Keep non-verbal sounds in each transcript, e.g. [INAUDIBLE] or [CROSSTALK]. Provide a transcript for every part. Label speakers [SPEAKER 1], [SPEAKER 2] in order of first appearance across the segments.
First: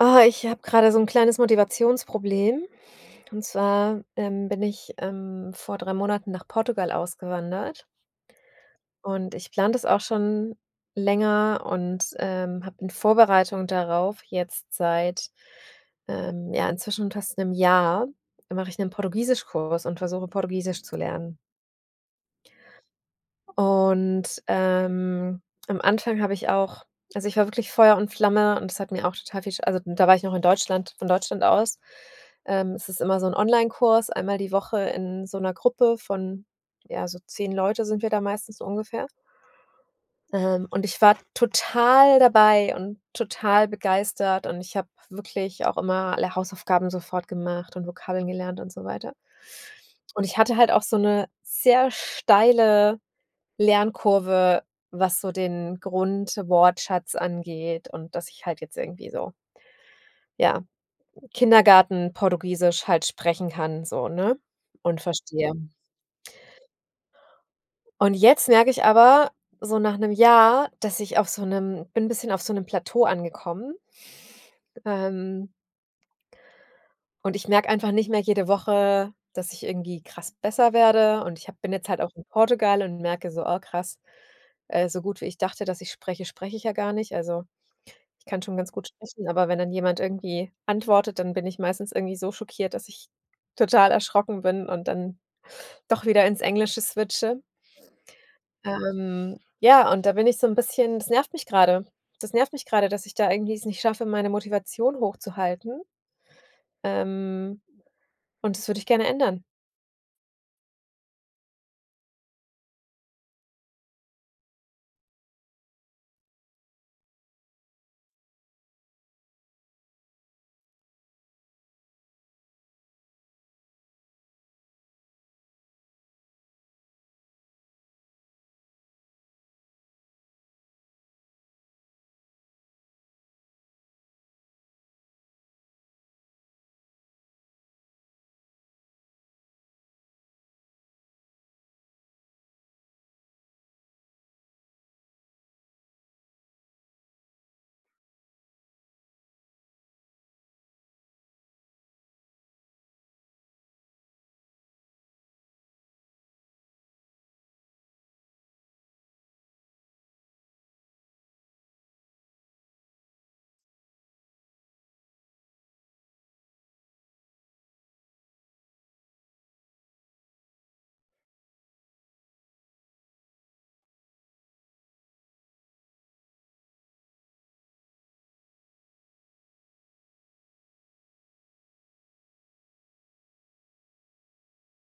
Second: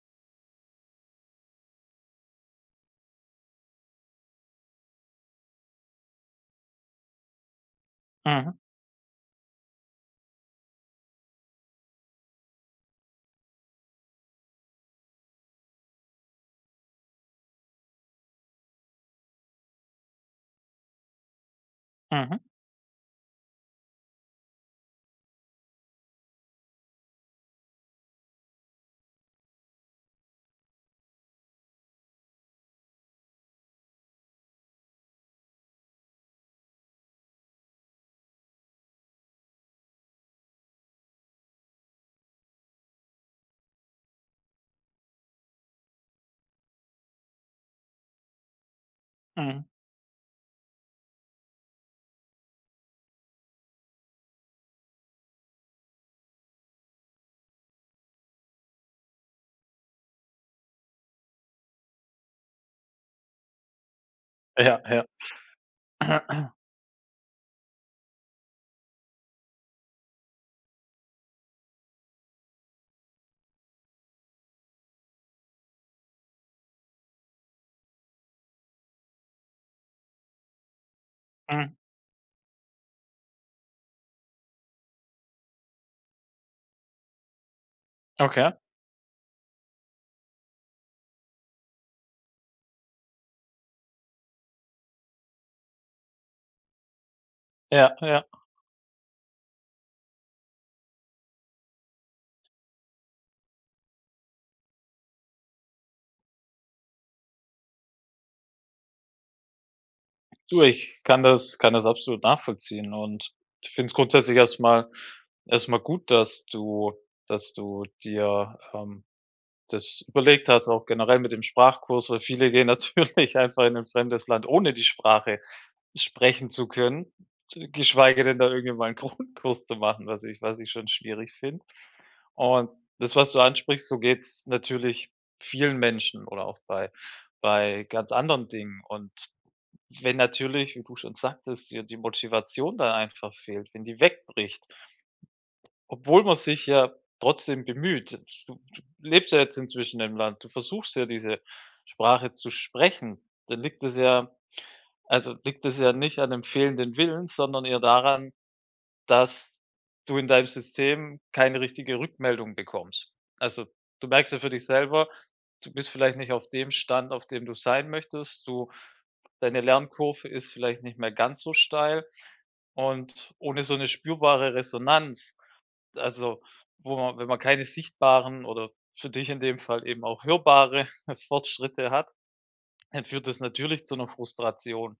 [SPEAKER 1] Oh, ich habe gerade so ein kleines Motivationsproblem. Und zwar, bin ich, vor 3 Monaten nach Portugal ausgewandert
[SPEAKER 2] Mhm,
[SPEAKER 1] und ich plane das auch schon länger und, habe in Vorbereitung darauf jetzt seit, ja, inzwischen fast einem Jahr mache ich einen Portugiesischkurs und versuche, Portugiesisch zu lernen.
[SPEAKER 2] mhm,
[SPEAKER 1] Und, am Anfang habe ich auch, also, ich war wirklich Feuer und Flamme und es hat mir auch total viel Sch also, da war ich noch in Deutschland, von Deutschland aus. Es ist immer so ein Online-Kurs, einmal die Woche in so einer Gruppe von, ja, so 10 Leute sind wir da meistens so ungefähr. Und ich war total dabei und total begeistert und ich habe wirklich auch immer alle Hausaufgaben sofort gemacht und Vokabeln gelernt und so weiter.
[SPEAKER 2] mhm.
[SPEAKER 1] Und ich hatte halt auch so eine sehr steile Lernkurve, was so den Grundwortschatz angeht, und dass ich halt jetzt irgendwie so, ja, Kindergarten-Portugiesisch halt sprechen kann so, ne,
[SPEAKER 2] Ja,
[SPEAKER 1] und
[SPEAKER 2] ja.
[SPEAKER 1] verstehe.
[SPEAKER 2] [CLEARS THROAT]
[SPEAKER 1] Und jetzt merke ich aber so nach einem Jahr, dass ich auf so 'nem bin 'n bisschen auf so 'nem Plateau angekommen. Ähm, und ich merke einfach nicht mehr jede Woche, dass ich irgendwie krass besser werde, und ich habe bin
[SPEAKER 2] Mhm,
[SPEAKER 1] jetzt halt auch in Portugal und merke so: „Oh krass, so gut wie ich dachte, dass ich spreche, spreche ich ja gar nicht.“ Also, ich kann
[SPEAKER 2] okay.
[SPEAKER 1] schon ganz gut sprechen, aber wenn dann jemand irgendwie antwortet, dann bin ich meistens irgendwie so schockiert, dass ich total erschrocken bin und dann doch wieder ins Englische switche.
[SPEAKER 2] Ja, ja.
[SPEAKER 1] Ja, und da bin ich so ein bisschen, das nervt mich gerade. Das nervt mich gerade, dass ich da irgendwie es nicht schaffe, meine Motivation hochzuhalten. Ähm, und das würde ich gerne ändern.
[SPEAKER 2] Du, ich kann das absolut nachvollziehen und ich finde es grundsätzlich erstmal gut, dass du dir, das überlegt hast, auch generell mit dem Sprachkurs, weil viele gehen natürlich [LAUGHS] einfach in ein fremdes Land, ohne die Sprache sprechen zu können, geschweige denn da irgendwie mal einen [LAUGHS] Grundkurs zu machen, was ich schon schwierig finde. Und das, was du ansprichst, so geht's natürlich vielen Menschen oder auch bei ganz anderen Dingen. Und wenn natürlich, wie du schon sagtest, dir die Motivation dann einfach fehlt, wenn die wegbricht, obwohl man sich ja trotzdem bemüht. Du lebst ja jetzt inzwischen im Land. Du versuchst ja, diese Sprache zu sprechen. Dann liegt es ja also, liegt es ja nicht an dem fehlenden Willen, sondern eher daran, dass du in deinem System keine richtige Rückmeldung bekommst. Also, du merkst ja für dich selber, du bist vielleicht nicht auf dem Stand, auf dem du sein möchtest. Du Deine Lernkurve ist vielleicht nicht mehr ganz so steil und ohne so eine spürbare Resonanz, also, wo man wenn man keine sichtbaren oder für dich in dem Fall eben auch hörbare [LAUGHS] Fortschritte hat, dann führt das natürlich zu einer Frustration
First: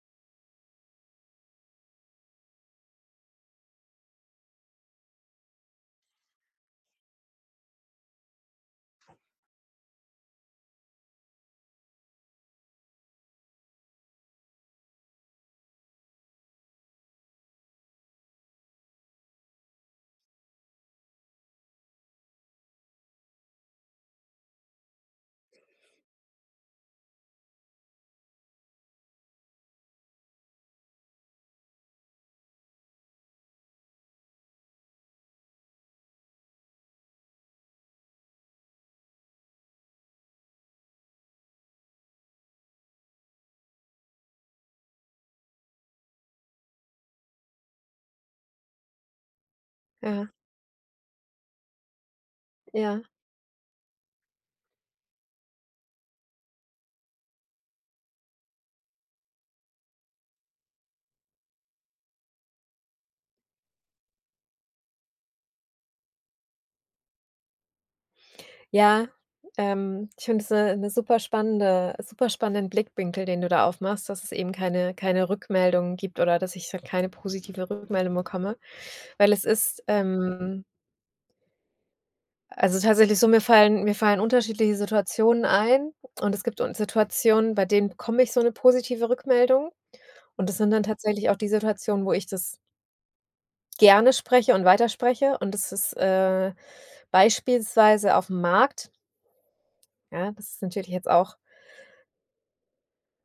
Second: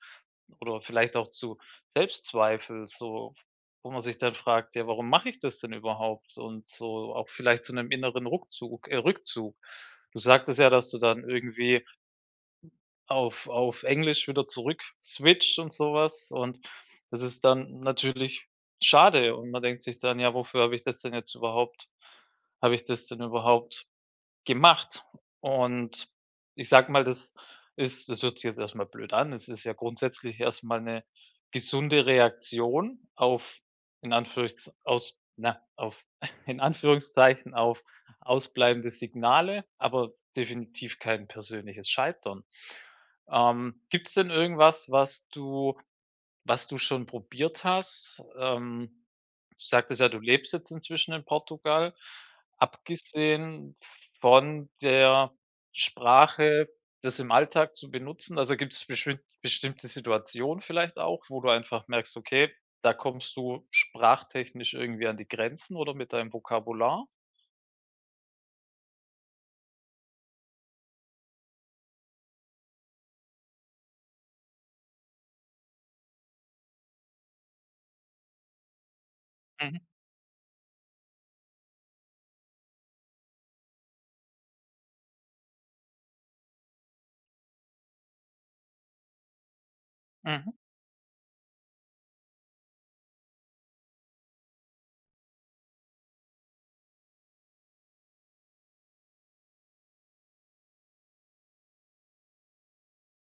[SPEAKER 2] oder vielleicht auch zu Selbstzweifel, so, wo man sich dann fragt: „Ja, warum mache ich das denn überhaupt?“ Und so auch vielleicht zu einem inneren Rückzug. Du sagtest ja, dass du dann irgendwie auf Englisch wieder zurück switcht und sowas. Und das ist dann natürlich schade und man denkt sich dann: „Ja, wofür habe ich das denn jetzt überhaupt habe ich das denn überhaupt gemacht?“ Und ich sage mal, das hört sich jetzt erstmal blöd an. Es ist ja grundsätzlich erstmal eine gesunde Reaktion auf in Anführungs aus na, auf [LAUGHS] in Anführungszeichen, auf ausbleibende Signale, aber definitiv kein persönliches Scheitern. Gibt es denn irgendwas, was du schon probiert hast? Du sagtest ja, du
[SPEAKER 1] Ja,
[SPEAKER 2] lebst jetzt inzwischen in Portugal.
[SPEAKER 1] ja.
[SPEAKER 2] Abgesehen von der Sprache, das im Alltag zu benutzen, also gibt es bestimmte Situationen vielleicht auch, wo du einfach merkst, okay, da kommst du sprachtechnisch irgendwie an die Grenzen oder mit deinem Vokabular?
[SPEAKER 1] Ja, ich finde es eine 'ne super spannenden Blickwinkel, den du da aufmachst, dass es eben keine Rückmeldungen gibt oder dass ich da keine positive Rückmeldung bekomme, weil es
[SPEAKER 2] Mhm,
[SPEAKER 1] ist, also, tatsächlich so, mir fallen unterschiedliche Situationen ein, und es gibt un Situationen, bei denen bekomme ich so eine positive Rückmeldung, und
[SPEAKER 2] mhm,
[SPEAKER 1] das sind dann tatsächlich auch die Situationen, wo ich das gerne spreche und weiterspreche, und das ist, beispielsweise auf dem Markt. Ja, das ist natürlich jetzt auch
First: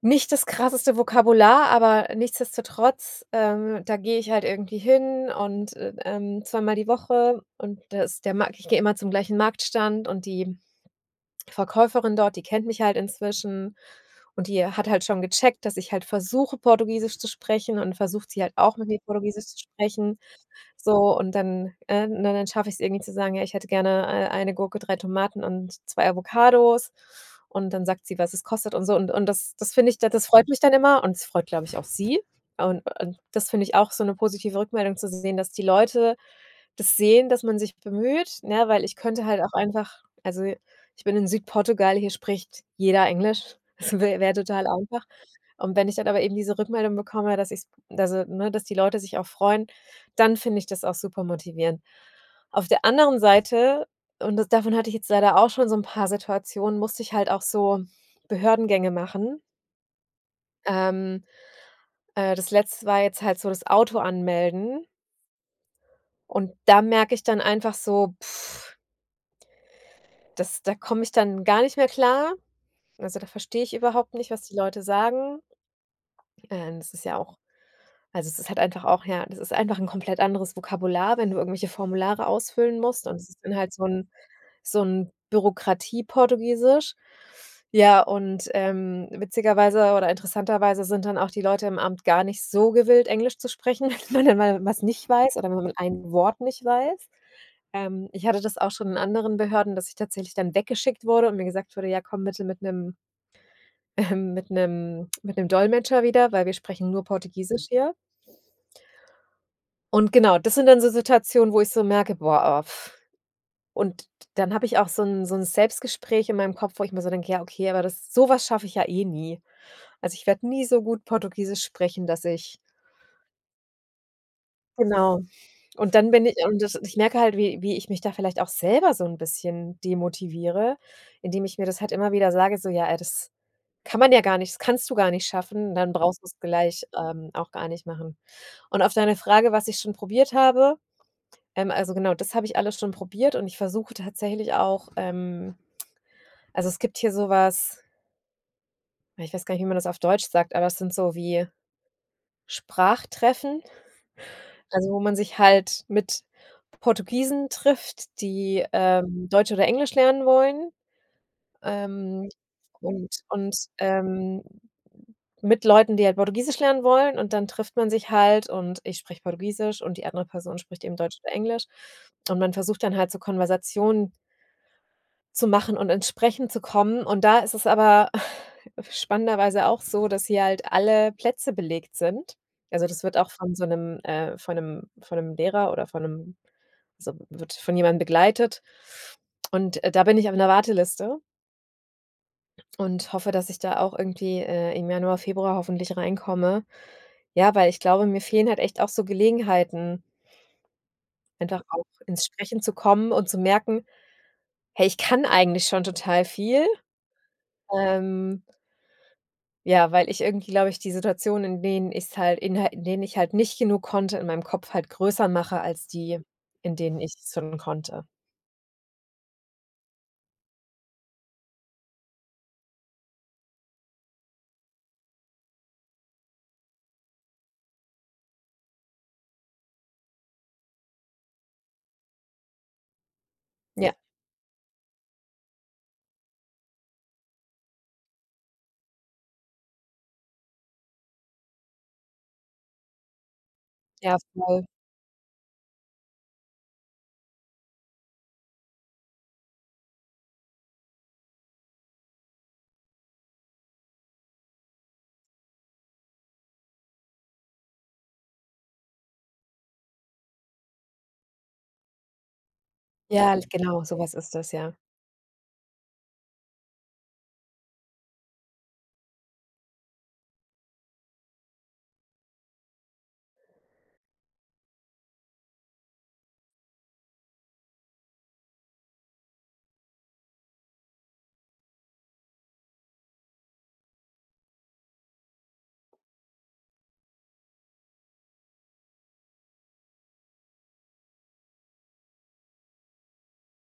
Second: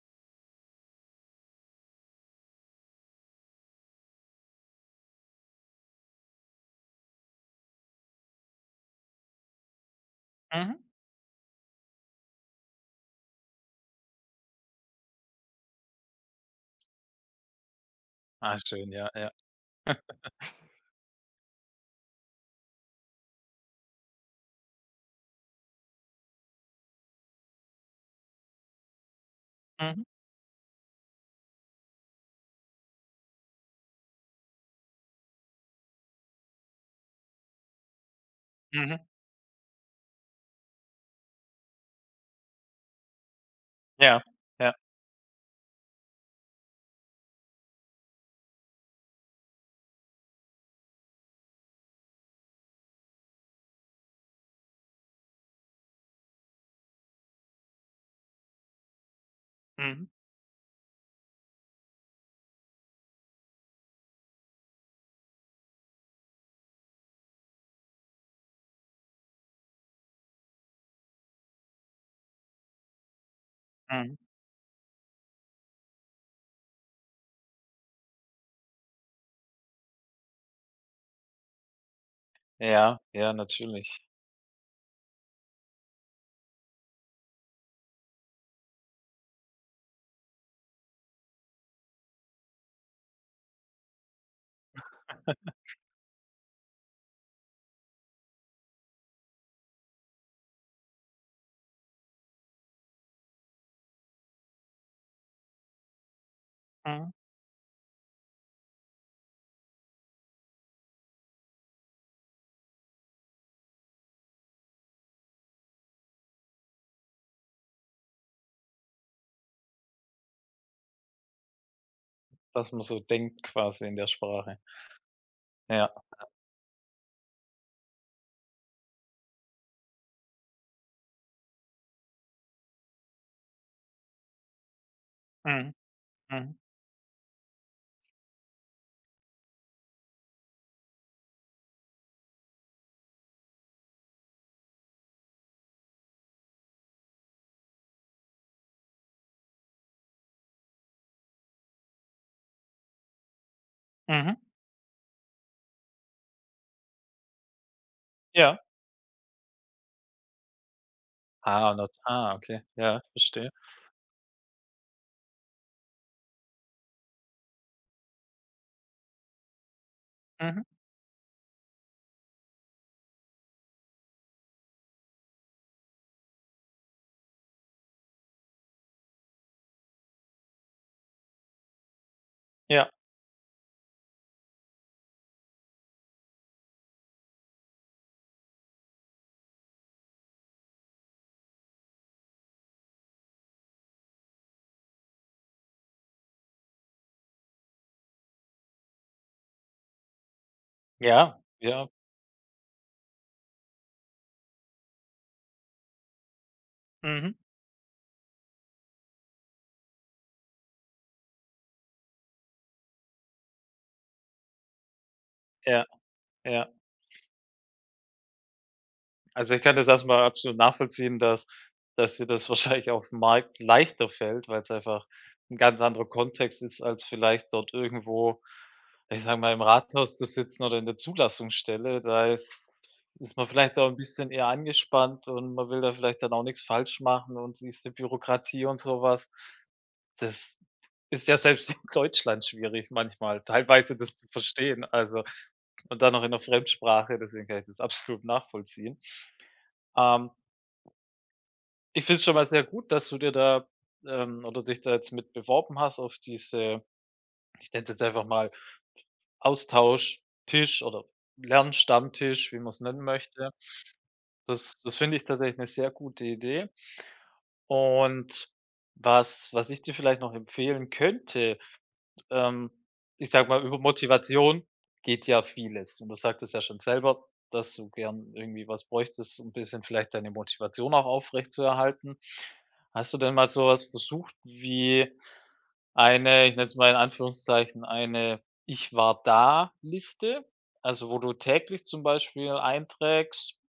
[SPEAKER 1] nicht das krasseste Vokabular, aber nichtsdestotrotz, da gehe ich halt irgendwie hin und, zweimal die Woche und das der Markt ich gehe immer zum gleichen Marktstand, und die
[SPEAKER 2] mhm.
[SPEAKER 1] Verkäuferin dort, die kennt mich halt inzwischen und die hat halt schon gecheckt, dass ich halt versuche, Portugiesisch zu sprechen, und versucht sie halt
[SPEAKER 2] Ah,
[SPEAKER 1] auch mit
[SPEAKER 2] schön,
[SPEAKER 1] mir
[SPEAKER 2] ja, ja.
[SPEAKER 1] Portugiesisch zu sprechen. So, und dann schaffe ich es irgendwie zu sagen: „Ja, ich hätte gerne, eine Gurke, 3 Tomaten und 2 Avocados.“ Und dann sagt sie, was es kostet und so, und das finde ich,
[SPEAKER 2] Mhm,
[SPEAKER 1] da das freut mich dann immer, und es freut, glaube ich, auch sie. Und das finde ich auch, so eine positive Rückmeldung zu sehen, dass die Leute das sehen, dass man sich bemüht, ne, weil ich
[SPEAKER 2] mhm.
[SPEAKER 1] könnte halt auch einfach, also, ich bin in Südportugal, hier spricht jeder Englisch. [LAUGHS] Das wä
[SPEAKER 2] Ja,
[SPEAKER 1] wäre total
[SPEAKER 2] ja.
[SPEAKER 1] einfach. Und wenn ich dann aber eben diese Rückmeldung bekomme, dass ich's, also, ne, dass die Leute sich auch freuen, dann finde ich das auch super motivierend. Auf der anderen Seite, und das davon hatte ich jetzt leider auch schon so 'n paar Situationen, musste ich halt auch so Behördengänge machen.
[SPEAKER 2] Mhm,
[SPEAKER 1] Ähm, Das letzte war jetzt halt so das Auto anmelden, und da merke ich dann einfach so: Das Da komme ich dann gar nicht mehr klar. Also, da verstehe ich überhaupt
[SPEAKER 2] mhm.
[SPEAKER 1] nicht, was die Leute sagen. Das ist ja auch, also, es ist halt einfach auch, ja, das ist einfach ein komplett anderes Vokabular, wenn du irgendwelche Formulare ausfüllen
[SPEAKER 2] Ja,
[SPEAKER 1] musst, und es
[SPEAKER 2] ja,
[SPEAKER 1] ist dann halt so
[SPEAKER 2] natürlich.
[SPEAKER 1] ein so ein Bürokratie-Portugiesisch. Ja, und, witzigerweise oder interessanterweise sind dann auch die Leute im Amt gar nicht so gewillt, Englisch zu sprechen, [LAUGHS] wenn man dann mal was nicht weiß oder wenn man ein Wort nicht weiß. Ich hatte das auch schon in anderen Behörden, dass ich tatsächlich dann weggeschickt wurde und mir gesagt wurde: „Ja, komm bitte mit einem ähm, [LAUGHS] mit einem Dolmetscher wieder, weil wir sprechen nur
[SPEAKER 2] Mhm.
[SPEAKER 1] Portugiesisch hier.“ Und genau, das sind dann so Situationen, wo ich so merke: „Boah, oh, pff.“ Und dann habe ich auch so ein Selbstgespräch in meinem Kopf, wo ich mir so denke: „Ja, okay, aber das sowas schaffe ich ja eh nie. Also, ich werde nie so gut Portugiesisch sprechen, dass ich“
[SPEAKER 2] Dass man so denkt quasi in der Sprache.
[SPEAKER 1] genau. Und
[SPEAKER 2] Ja.
[SPEAKER 1] dann bin ich, und das ich merke halt, wie ich mich da vielleicht auch selber so ein bisschen demotiviere, indem ich mir das halt immer wieder sage, so: „Ja, ey, das kannst du gar nicht
[SPEAKER 2] Mhm,
[SPEAKER 1] schaffen, dann brauchst du es
[SPEAKER 2] mhm,
[SPEAKER 1] gleich, auch gar nicht machen.“ Und auf deine Frage, was ich schon probiert habe, also genau, das habe ich alles schon probiert, und ich versuche tatsächlich auch, also, es gibt hier so was, ich weiß gar nicht, wie man das auf Deutsch sagt, aber es sind so wie Sprachtreffen.
[SPEAKER 2] mhm,
[SPEAKER 1] Also, wo man sich halt mit Portugiesen trifft,
[SPEAKER 2] ja.
[SPEAKER 1] die, Deutsch oder Englisch lernen wollen,
[SPEAKER 2] Ah, not.
[SPEAKER 1] ähm,
[SPEAKER 2] Ah, okay. Ja,
[SPEAKER 1] und
[SPEAKER 2] verstehe.
[SPEAKER 1] und, ähm, mit Leuten, die halt Portugiesisch lernen wollen, und dann trifft man sich halt, und ich spreche Portugiesisch und die andere Person
[SPEAKER 2] Mhm,
[SPEAKER 1] spricht eben Deutsch oder Englisch, und man versucht dann halt so Konversationen zu machen und ins Sprechen zu kommen. Und da ist es aber [LAUGHS] spannenderweise auch so, dass hier halt alle Plätze belegt sind. Also,
[SPEAKER 2] ja,
[SPEAKER 1] das wird auch von so einem, von einem Lehrer oder also, wird von jemandem begleitet. Und, da bin ich auf einer Warteliste und hoffe, dass ich da auch irgendwie, im Januar, Februar hoffentlich reinkomme. Ja, weil ich glaube, mir fehlen halt echt auch so Gelegenheiten,
[SPEAKER 2] ja,
[SPEAKER 1] einfach auch
[SPEAKER 2] ja.
[SPEAKER 1] ins Sprechen zu kommen und zu merken: „Hey, ich kann eigentlich schon total viel,“
[SPEAKER 2] Mhm,
[SPEAKER 1] ähm, ja, weil ich irgendwie, glaube ich, die Situationen, in denen ich halt nicht genug konnte, in meinem Kopf halt größer mache als
[SPEAKER 2] ja,
[SPEAKER 1] die,
[SPEAKER 2] ja.
[SPEAKER 1] in denen ich's schon konnte.
[SPEAKER 2] Also, ich kann das erstmal absolut nachvollziehen, dass dir das [LAUGHS] wahrscheinlich aufm Markt leichter fällt, weil es einfach ein ganz anderer Kontext ist, als vielleicht dort irgendwo, ich sage mal, im Rathaus zu sitzen oder in der Zulassungsstelle. Da ist man vielleicht
[SPEAKER 1] Ja,
[SPEAKER 2] auch
[SPEAKER 1] ja,
[SPEAKER 2] ein bisschen eher angespannt und man will da vielleicht dann auch nichts falsch machen und diese Bürokratie und so was. Das ist ja selbst in Deutschland schwierig manchmal, teilweise
[SPEAKER 1] ja,
[SPEAKER 2] das zu
[SPEAKER 1] voll.
[SPEAKER 2] verstehen, also, und dann noch in 'ner Fremdsprache, deswegen kann ich das absolut nachvollziehen. Ähm, Ich finde es schon mal sehr gut, dass du oder dich da jetzt mit beworben hast auf diese, ich nenne es jetzt einfach mal Austauschtisch oder Lernstammtisch, wie man es nennen
[SPEAKER 1] Ja,
[SPEAKER 2] möchte.
[SPEAKER 1] genau, sowas ist das, ja.
[SPEAKER 2] Das finde ich tatsächlich eine sehr gute Idee. Und was ich dir vielleicht noch empfehlen könnte, ähm, ich sage mal, über Motivation geht ja vieles. Und du sagtest ja schon selber, dass du gern irgendwie was bräuchtest, um ein bisschen vielleicht deine Motivation auch aufrechtzuerhalten. Hast du denn mal so was versucht wie eine, ich nenne es mal in Anführungszeichen, eine „Ich war da“-Liste? Also, wo du täglich zum Beispiel einträgst,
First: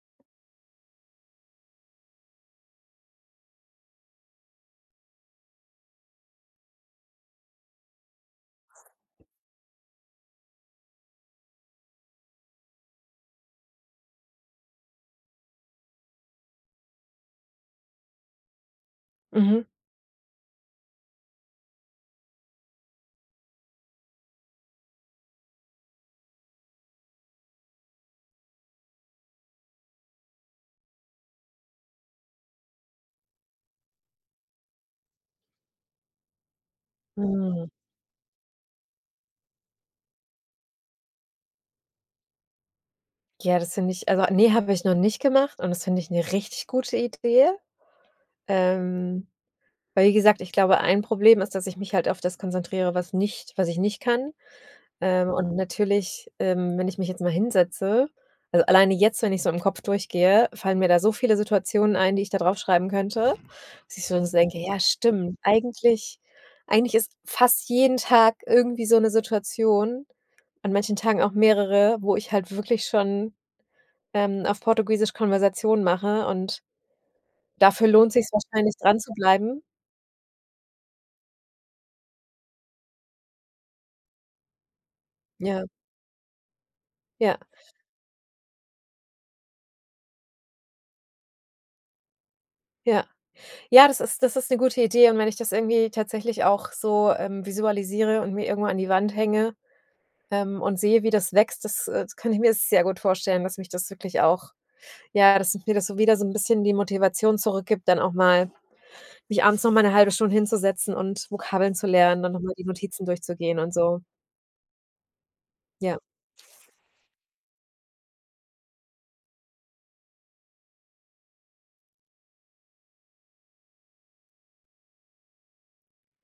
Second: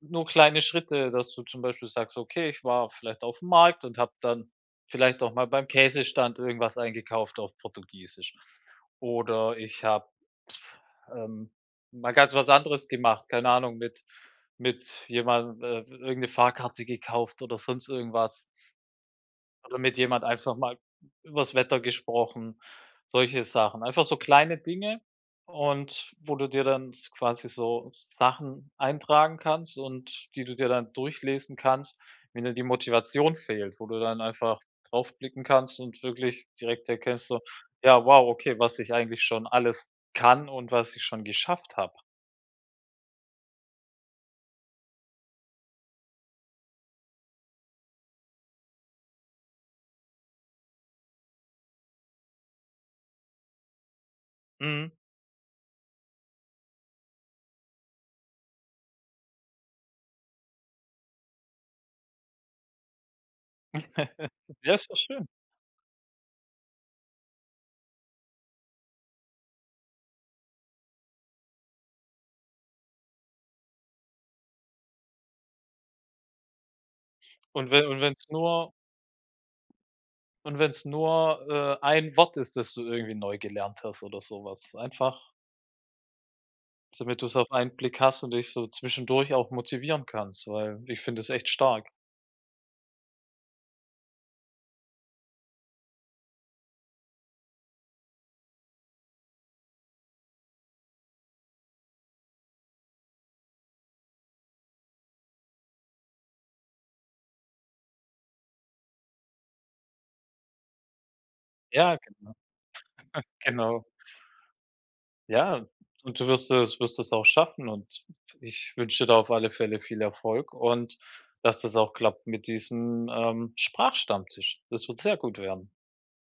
[SPEAKER 2] nur kleine Schritte, dass du zum Beispiel sagst: „Okay, ich war vielleicht auf dem Markt und habe dann vielleicht auch mal beim Käsestand irgendwas eingekauft auf Portugiesisch.“ Oder ich habe, ähm, mal ganz was anderes gemacht, keine Ahnung, mit jemand irgend 'ne Fahrkarte gekauft oder sonst irgendwas.
[SPEAKER 1] Mhm.
[SPEAKER 2] Oder mit jemand einfach mal übers Wetter gesprochen, solche Sachen. Einfach so kleine Dinge, und wo du dir dann s quasi so Sachen eintragen kannst und die du dir dann durchlesen kannst, wenn dir die Motivation fehlt, wo du dann einfach draufblicken kannst und wirklich direkt erkennst so:
[SPEAKER 1] Mhm.
[SPEAKER 2] „Ja, wow, okay, was ich eigentlich schon alles kann und was ich schon geschafft habe.“
[SPEAKER 1] Ja, das finde ich, also, nee, habe ich noch nicht gemacht, und das finde ich eine richtig gute Idee. Ähm, weil wie gesagt, ich glaube, ein Problem ist, dass ich mich halt auf das konzentriere, was ich nicht kann.
[SPEAKER 2] Mhm.
[SPEAKER 1] Und natürlich, wenn ich mich jetzt mal hinsetze, also, alleine jetzt, wenn ich so im Kopf durchgehe, fallen mir da so viele Situationen ein, die ich da draufschreiben könnte, dass ich schon
[SPEAKER 2] [LAUGHS]
[SPEAKER 1] so denke:
[SPEAKER 2] Ja,
[SPEAKER 1] „Ja,
[SPEAKER 2] ist doch schön.
[SPEAKER 1] stimmt, eigentlich ist fast jeden Tag irgendwie so eine Situation, an manchen Tagen auch mehrere, wo ich halt wirklich schon, auf Portugiesisch Konversation mache, und
[SPEAKER 2] Und wenn
[SPEAKER 1] dafür
[SPEAKER 2] und
[SPEAKER 1] lohnt
[SPEAKER 2] wenn es
[SPEAKER 1] sich's
[SPEAKER 2] nur
[SPEAKER 1] wahrscheinlich dran zu bleiben.“
[SPEAKER 2] Und wenn es nur, ein Wort ist, das du irgendwie neu gelernt hast oder sowas. Einfach,
[SPEAKER 1] Ja,
[SPEAKER 2] damit du es
[SPEAKER 1] ja,
[SPEAKER 2] auf einen Blick hast und dich so zwischendurch auch motivieren kannst, weil ich finde es echt stark.
[SPEAKER 1] ja. Ja, das ist eine gute Idee, und wenn ich das irgendwie tatsächlich auch so, visualisiere und mir irgendwo an die Wand hänge, und sehe, wie das wächst, das kann ich mir sehr gut vorstellen, dass mich das wirklich auch, ja, dass mir das so wieder so ein bisschen die Motivation zurückgibt, dann auch mal mich abends noch mal eine halbe Stunde hinzusetzen und Vokabeln zu
[SPEAKER 2] Ja,
[SPEAKER 1] lernen, dann
[SPEAKER 2] genau,
[SPEAKER 1] noch mal die Notizen durchzugehen und
[SPEAKER 2] genau.
[SPEAKER 1] so.
[SPEAKER 2] Ja,
[SPEAKER 1] Ja,
[SPEAKER 2] und du wirst es auch schaffen und ich wünsche dir da auf alle Fälle viel Erfolg und dass das auch klappt mit diesem, Sprachstammtisch. Das wird sehr gut werden.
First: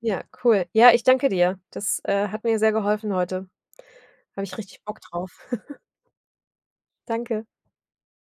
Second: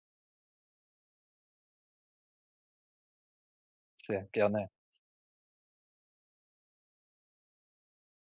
[SPEAKER 1] ja, cool. Ja, ich danke dir. Das hat mir sehr geholfen heute.
[SPEAKER 2] Sehr
[SPEAKER 1] Habe ich
[SPEAKER 2] gerne.
[SPEAKER 1] richtig Bock drauf. [LAUGHS] Danke.